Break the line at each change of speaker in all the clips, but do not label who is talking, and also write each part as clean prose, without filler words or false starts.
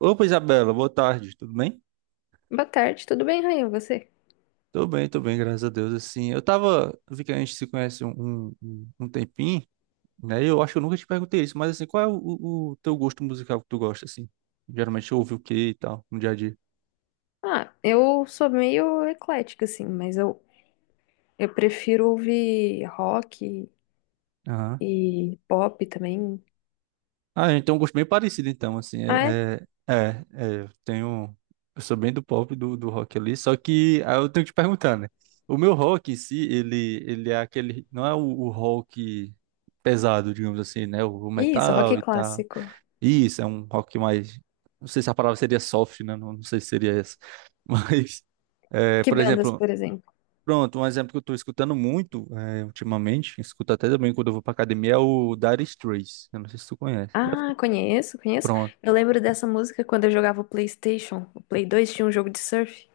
Opa, Isabela, boa tarde, tudo bem?
Boa tarde, tudo bem, Rainha? Você?
Tô bem, tô bem, graças a Deus, assim, eu vi que a gente se conhece um tempinho, né, e eu acho que eu nunca te perguntei isso, mas assim, qual é o teu gosto musical que tu gosta, assim? Geralmente eu ouvi o que e tal, no dia a
Ah, eu sou meio eclética, assim, mas eu prefiro ouvir rock
dia?
e pop também.
Ah, então um gosto bem parecido, então, assim,
Ah, é?
eu tenho, eu sou bem do pop, do rock ali, só que aí eu tenho que te perguntar, né, o meu rock em si, ele é aquele, não é o rock pesado, digamos assim, né, o
Isso, rock
metal e tal,
clássico.
isso, é um rock mais, não sei se a palavra seria soft, né, não sei se seria essa, mas, é,
Que
por
bandas,
exemplo,
por exemplo?
pronto, um exemplo que eu tô escutando muito, é, ultimamente, escuto até também quando eu vou pra academia, é o Dire Straits, eu não sei se tu conhece.
Ah, conheço, conheço.
Pronto.
Eu lembro dessa música quando eu jogava o PlayStation. O Play 2 tinha um jogo de surf.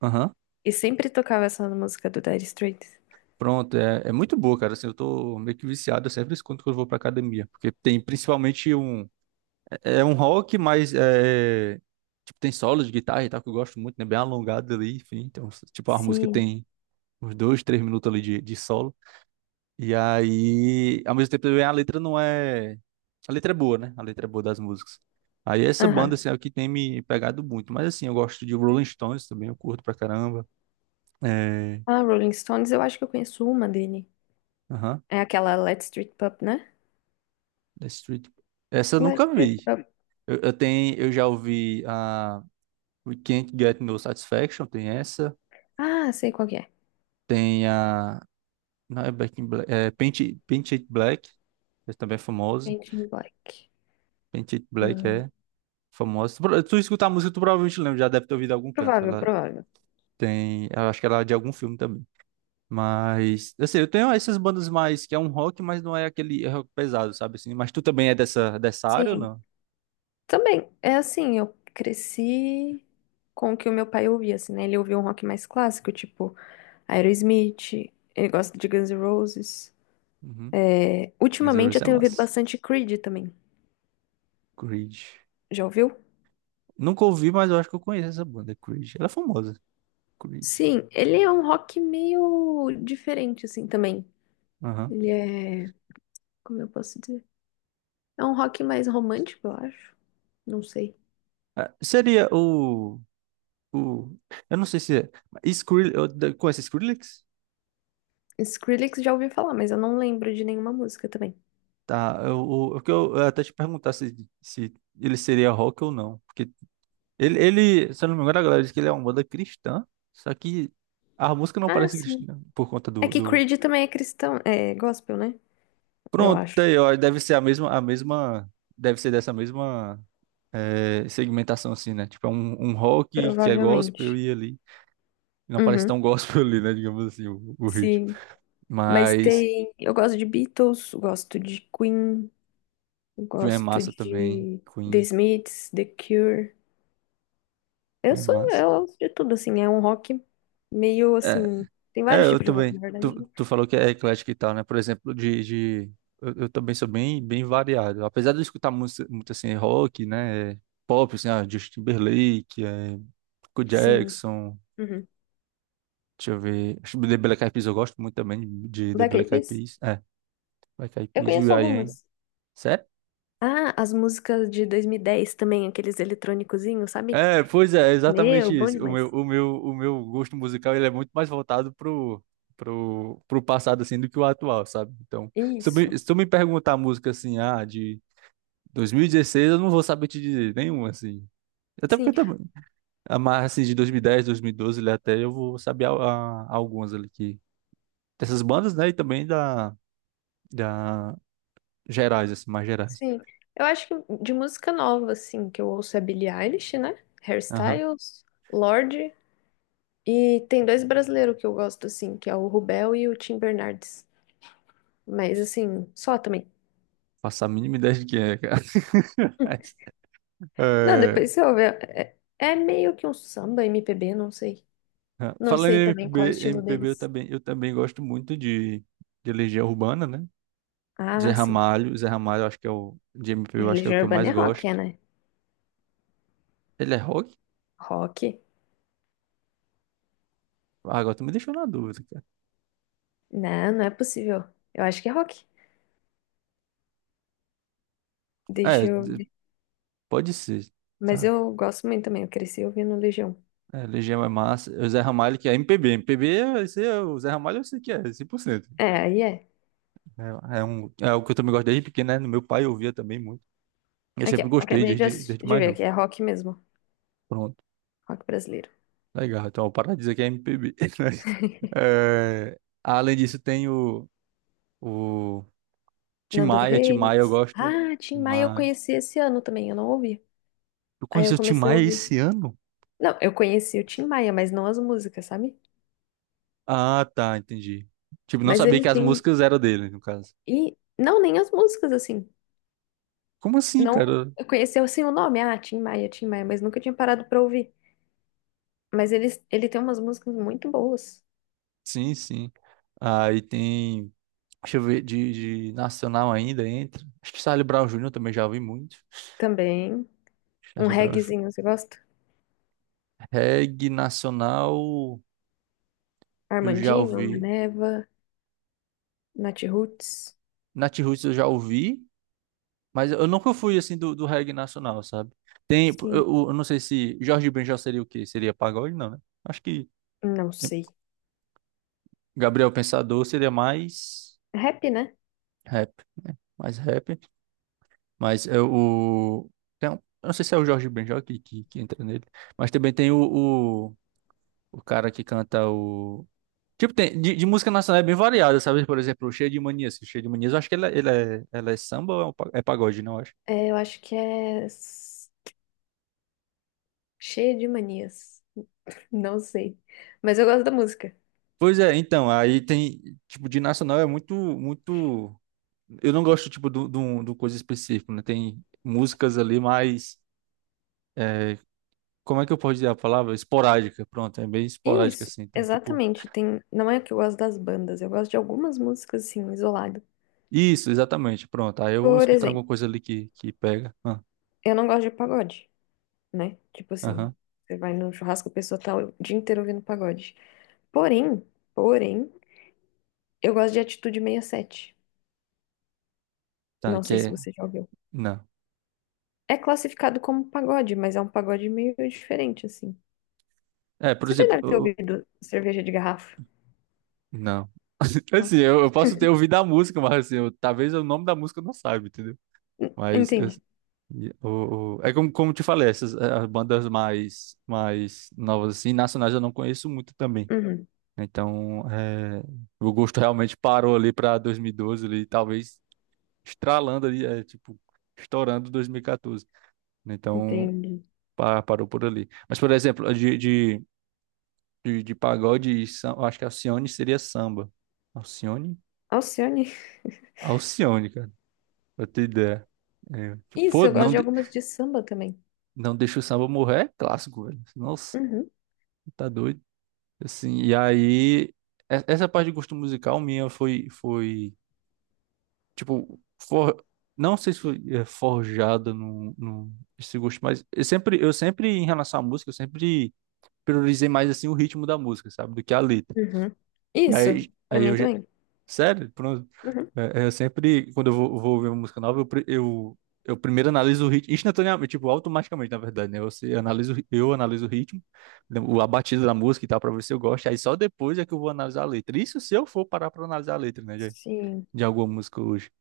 Aham.
E sempre tocava essa música do Dire Straits.
Pronto, é muito boa, cara. Assim, eu tô meio que viciado, eu sempre escuto quando eu vou pra academia. Porque tem principalmente um. É um rock, mas é. Tipo, tem solos de guitarra e tal, que eu gosto muito, né? Bem alongado ali, enfim. Então, tipo, a música
Sim.
tem uns dois, três minutos ali de solo. E aí, ao mesmo tempo, também a letra não é. A letra é boa, né? A letra é boa das músicas. Aí essa banda,
Aham.
assim, é o que tem me pegado muito. Mas assim, eu gosto de Rolling Stones também, eu curto pra caramba. É.
Ah, Rolling Stones, eu acho que eu conheço uma dele.
Aham.
É aquela Let's Street Pub, né?
The Street. Essa eu nunca
Let's Street
vi.
Pub.
Eu tenho, eu já ouvi a We Can't Get No Satisfaction, tem essa.
Ah, sei qual que é.
Tem a. Não é Back in Black. É Paint It Black, essa também é famosa.
Painting Black.
Paint It Black
Ah,
é famosa. Tu escutar a música, tu provavelmente lembra, já deve ter ouvido em algum canto.
provável,
Ela
provável.
tem. Eu acho que ela é de algum filme também. Mas, assim, eu tenho essas bandas mais que é um rock, mas não é aquele rock pesado, sabe assim? Mas tu também é dessa área ou
Sim.
não?
Também, é assim, eu cresci com o que o meu pai ouvia, assim, né? Ele ouvia um rock mais clássico, tipo Aerosmith, ele gosta de Guns N' Roses.
Uhum.
É, ultimamente
Zeros
eu
é
tenho ouvido
massa.
bastante Creed também.
Creed.
Já ouviu?
Nunca ouvi, mas eu acho que eu conheço essa banda, Creed. Ela é famosa. Creed.
Sim, ele é um rock meio diferente, assim, também.
Aham.
Ele é. Como eu posso dizer? É um rock mais romântico, eu acho. Não sei.
Ah, seria o. Eu não sei se é. Skrillex, com esse Skrillex?
Skrillex já ouvi falar, mas eu não lembro de nenhuma música também.
Tá. Eu o que eu, até te perguntar se ele seria rock ou não. Porque ele, se eu não me engano, a galera diz que ele é uma banda cristã. Só que a música não
Ah,
parece
sim.
cristã né, por conta
É
do,
que
do...
Creed também é cristão, é gospel, né? Eu
Pronto, tá
acho.
aí, ó, deve ser a mesma, a mesma. Deve ser dessa mesma segmentação, assim, né? Tipo, é um rock que é gospel
Provavelmente.
e ali. Não parece
Uhum,
tão gospel ali, né? Digamos assim, o ritmo.
sim. Mas
Mas
tem. Eu gosto de Beatles, eu gosto de Queen, eu
Queen é
gosto
massa também.
de The
Queen,
Smiths, The Cure. Eu
Queen é
sou,
massa.
eu gosto de tudo, assim. É um rock meio
É,
assim. Tem vários
eu
tipos de rock, na
também. Tu,
verdade, né?
tu falou que é eclético e tal, né? Por exemplo, de eu também sou bem, bem variado. Apesar de eu escutar música, muito assim, rock, né? Pop, assim, ah, Justin Timberlake, é, Michael
Sim.
Jackson,
Uhum.
deixa eu ver. Acho que The Black Eyed Peas eu gosto muito também de The
Black Eyed
Black Eyed
Peas?
Peas. É, Black Eyed
Eu
Peas,
conheço
will.i.am.
algumas. Ah, as músicas de 2010 também, aqueles eletrônicozinhos, sabe?
É, pois é,
Meu,
exatamente
bom
isso. O meu,
demais.
o meu, o meu gosto musical ele é muito mais voltado pro passado assim do que o atual, sabe? Então,
Isso.
se tu me perguntar a música assim, ah, de 2016, eu não vou saber te dizer nenhuma assim. Até porque
Sim,
também a mais assim de 2010, 2012, ali até eu vou saber algumas ali que dessas bandas, né, e também da gerais assim, mais gerais.
Sim, eu acho que de música nova, assim, que eu ouço é Billie Eilish, né?
Aham.
Hairstyles, Lorde. E tem dois brasileiros que eu gosto, assim, que é o Rubel e o Tim Bernardes. Mas, assim, só também.
Faço a mínima ideia de quem é, cara.
Não,
É,
depois você ouve. É, é meio que um samba, MPB, não sei.
ah,
Não
falando
sei
em
também qual é o
MPB,
estilo
MPB eu
deles.
também, gosto muito de Legião Urbana, né?
Ah, sim.
Zé Ramalho eu acho que é o de MPB, eu
Mas
acho que é o
Legião
que eu
Urbana
mais
é rock, é,
gosto.
né?
Ele é rock?
Rock?
Ah, agora tu me deixou na dúvida, cara.
Não, não é possível. Eu acho que é rock. Deixa
É,
eu
d-
ver.
Pode ser,
Mas
tá?
eu gosto muito também, eu cresci ouvindo Legião.
É, Legião é massa. É o Zé Ramalho que é MPB, esse é, o Zé Ramalho eu sei que é, 100%.
É, aí é.
Um, é o que eu também gosto desde pequeno, né? No, meu pai eu ouvia também muito. Eu
Aqui, ó.
sempre gostei
Acabei de,
desde, desde
de
mais
ver aqui.
novo.
É rock mesmo.
Pronto,
Rock brasileiro.
legal. Então, para de dizer que é MPB. É, além disso, tem o Tim
Nando
Maia, Tim Maia, eu
Reis.
gosto.
Ah,
Tim
Tim Maia eu
Maia.
conheci esse ano também. Eu não ouvi.
Tu
Aí eu
conheceu o Tim
comecei a
Maia
ouvir.
esse ano?
Não, eu conheci o Tim Maia, mas não as músicas, sabe?
Ah, tá, entendi. Tipo, não
Mas
sabia que
eles
as
têm.
músicas eram dele, no caso.
E não, nem as músicas, assim.
Como assim,
Não.
cara?
Eu conheci assim o nome. Ah, Tim Maia, mas nunca tinha parado pra ouvir. Mas ele tem umas músicas muito boas
Sim, sim. Aí tem. Deixa eu ver, de nacional ainda entra. Acho que Charlie Brown Júnior também já ouvi muito.
também. Um
Charlie Brown Jr.
reggaezinho, você gosta?
Reggae nacional, eu já
Armandinho,
ouvi.
Maneva, Nath Roots.
Nat Roots eu já ouvi. Mas eu nunca fui assim do reggae nacional, sabe? Tem,
Sim,
não sei se Jorge Benjor seria o quê? Seria pagode? Não, né? Acho que
não sei.
Gabriel Pensador seria mais
Rap, né?
rap, né? Mais rap. Mas é o. Tem, um- eu não sei se é o Jorge Benjor que entra nele. Mas também tem o cara que canta o. Tipo, tem, de música nacional é bem variada, sabe? Por exemplo, o Cheio de Manias. Cheio de Manias, eu acho que ele é, ela é samba ou é um é pagode, não?
É, eu acho que é cheia de manias. Não sei. Mas eu gosto da música.
Pois é, então, aí tem, tipo, de nacional é muito, muito, eu não gosto, tipo, do coisa específica, né? Tem músicas ali mais, é, como é que eu posso dizer a palavra? Esporádica, pronto, é bem esporádica,
Isso,
assim, então, tipo,
exatamente. Tem... Não é que eu gosto das bandas, eu gosto de algumas músicas, assim, isolado.
isso, exatamente, pronto, aí eu vou
Por
escutando alguma
exemplo,
coisa ali que pega, ah,
eu não gosto de pagode, né? Tipo assim,
aham,
você vai no churrasco, a pessoa tá o dia inteiro ouvindo pagode. Porém, porém, eu gosto de Atitude 67.
tá,
Não
que
sei se
é,
você já ouviu.
não,
É classificado como pagode, mas é um pagode meio diferente, assim.
é, por
Você já
exemplo,
deve ter ouvido cerveja de garrafa.
não,
Não.
assim, eu posso ter ouvido a música, mas, assim, eu- talvez o nome da música eu não saiba, entendeu? Mas eu,
Entende?
e é como te falei, essas as bandas mais, mais novas, assim, nacionais eu não conheço muito também.
Uhum,
Né? Então, o gosto realmente parou ali para 2012, ali, talvez estralando ali, tipo, estourando 2014. Então,
entendi.
parou por ali. Mas, por exemplo, de pagode, e eu acho que Alcione seria samba. Alcione?
Alcione.
Alcione, cara, pra ter ideia. É, tipo,
Isso,
pô,
eu gosto
não,
de algumas de samba também.
não deixa o samba morrer, é clássico, velho. Nossa,
Uhum,
tá doido. Assim, e aí, essa parte de gosto musical minha foi, tipo, for, não sei se foi é, forjada no esse gosto, mas eu sempre, em relação à música, eu sempre priorizei mais, assim, o ritmo da música, sabe, do que a letra.
uhum. Isso,
Aí,
pra
aí
mim
eu, já-
também.
Sério? Pronto.
Uhum.
Eu sempre, quando vou ouvir uma música nova, eu primeiro analiso o ritmo, instantaneamente, tipo, automaticamente, na verdade, né? Você analisa, eu analiso o ritmo, né, a batida da música e tal, pra ver se eu gosto. Aí só depois é que eu vou analisar a letra. Isso se eu for parar pra analisar a letra, né? De,
Sim.
de alguma música hoje.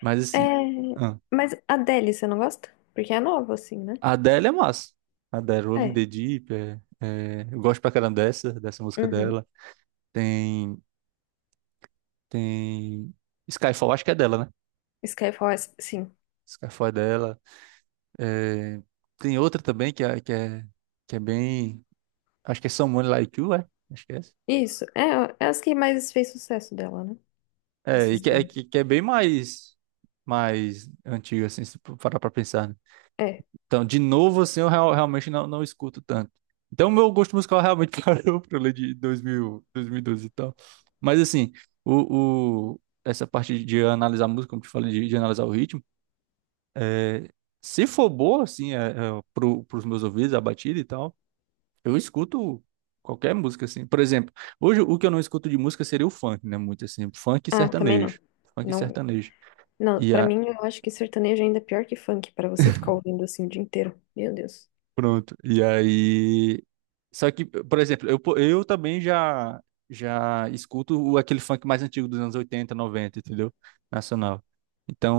Mas
É,
assim, ah,
mas a Adele, você não gosta? Porque é nova, assim, né?
a Adele é massa. A Adele, Rolling in
É.
the Deep, eu gosto pra caramba dessa música
Uhum.
dela. Tem, tem Skyfall, acho que é dela, né?
Skyfall, sim.
Skyfall é dela. É, tem outra também que é bem. Acho que é Someone Like You, é? Acho que é essa.
Isso, é, é as que mais fez sucesso dela, né?
É, e
Essas
que é,
daí.
que é bem mais, mais antigo, assim, se for parar pra pensar, né?
É.
Então, de novo, assim, eu realmente não escuto tanto. Então, meu gosto musical realmente parou pra ler de 2000, 2012 e doze e tal. Mas, assim, essa parte de analisar a música, como te falei, de analisar o ritmo, é, se for boa, assim, pros meus ouvidos, a batida e tal. Eu escuto qualquer música, assim. Por exemplo, hoje o que eu não escuto de música seria o funk, né? Muito assim, funk e
Ah, também não.
sertanejo. Funk e
Não,
sertanejo.
não,
E
pra
a...
mim, eu acho que sertanejo ainda é pior que funk, pra você ficar ouvindo assim o dia inteiro. Meu Deus.
Pronto. E aí. Só que, por exemplo, eu também já escuto aquele funk mais antigo dos anos 80, 90, entendeu? Nacional.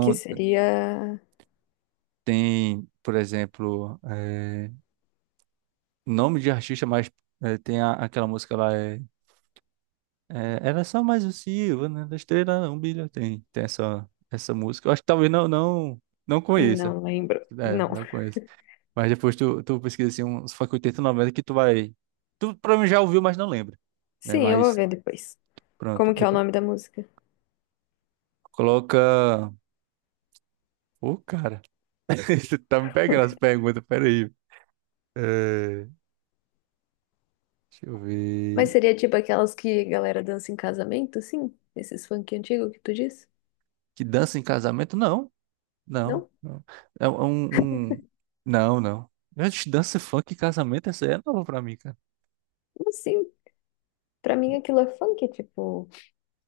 Que seria...
tem, por exemplo, nome de artista, mas tem aquela música lá. É, É, era só mais o Silva, né? Da estrela não brilha. Tem essa música. Eu acho que talvez não conheça.
Não lembro.
É,
Não.
não conheça. Mas depois tu pesquisa assim, uns funk 80, 90 que tu vai. Tu provavelmente já ouviu, mas não lembra. Né?
Sim, eu vou
Mas
ver depois.
pronto.
Como que é o
Depois
nome da música?
coloca. Ô, cara. Você tá me pegando as perguntas, peraí. É, deixa eu
Mas
ver.
seria tipo aquelas que a galera dança em casamento, sim? Esses funk antigo que tu disse?
Que dança em casamento? Não, não,
Não?
não. É um, não, não. Gente, dança funk em casamento, essa aí é nova pra mim, cara.
Como assim? Pra mim aquilo é funk, tipo,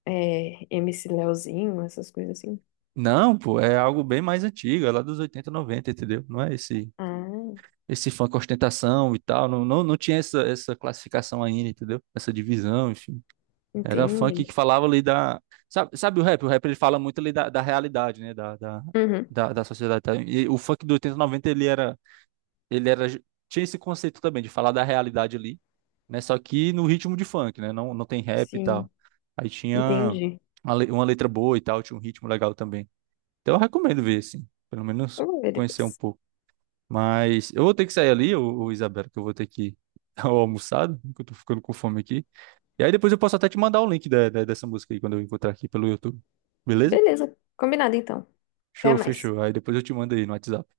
é, MC Leozinho, essas coisas assim.
Não, pô, é algo bem mais antigo, é lá dos 80, 90, entendeu? Não é
Ah,
esse funk com ostentação e tal, não, não, não tinha essa classificação ainda, entendeu? Essa divisão, enfim. Era
entendi.
funk que falava ali da... Sabe o rap? O rap ele fala muito ali da realidade, né?
Uhum,
Da sociedade. Tá? E o funk do 80, 90 ele era... Tinha esse conceito também de falar da realidade ali, né? Só que no ritmo de funk, né? Não tem rap e
sim,
tal. Aí tinha
entendi.
uma letra boa e tal, tinha um ritmo legal também. Então eu recomendo ver, assim, pelo menos
Eu vou ver
conhecer um
depois.
pouco. Mas eu vou ter que sair ali, ô Isabela, que eu vou ter que dar o almoçado, que eu tô ficando com fome aqui. E aí depois eu posso até te mandar o link dessa música aí, quando eu encontrar aqui pelo YouTube. Beleza?
Beleza, combinado então. Até
Show,
mais.
fechou. Aí depois eu te mando aí no WhatsApp.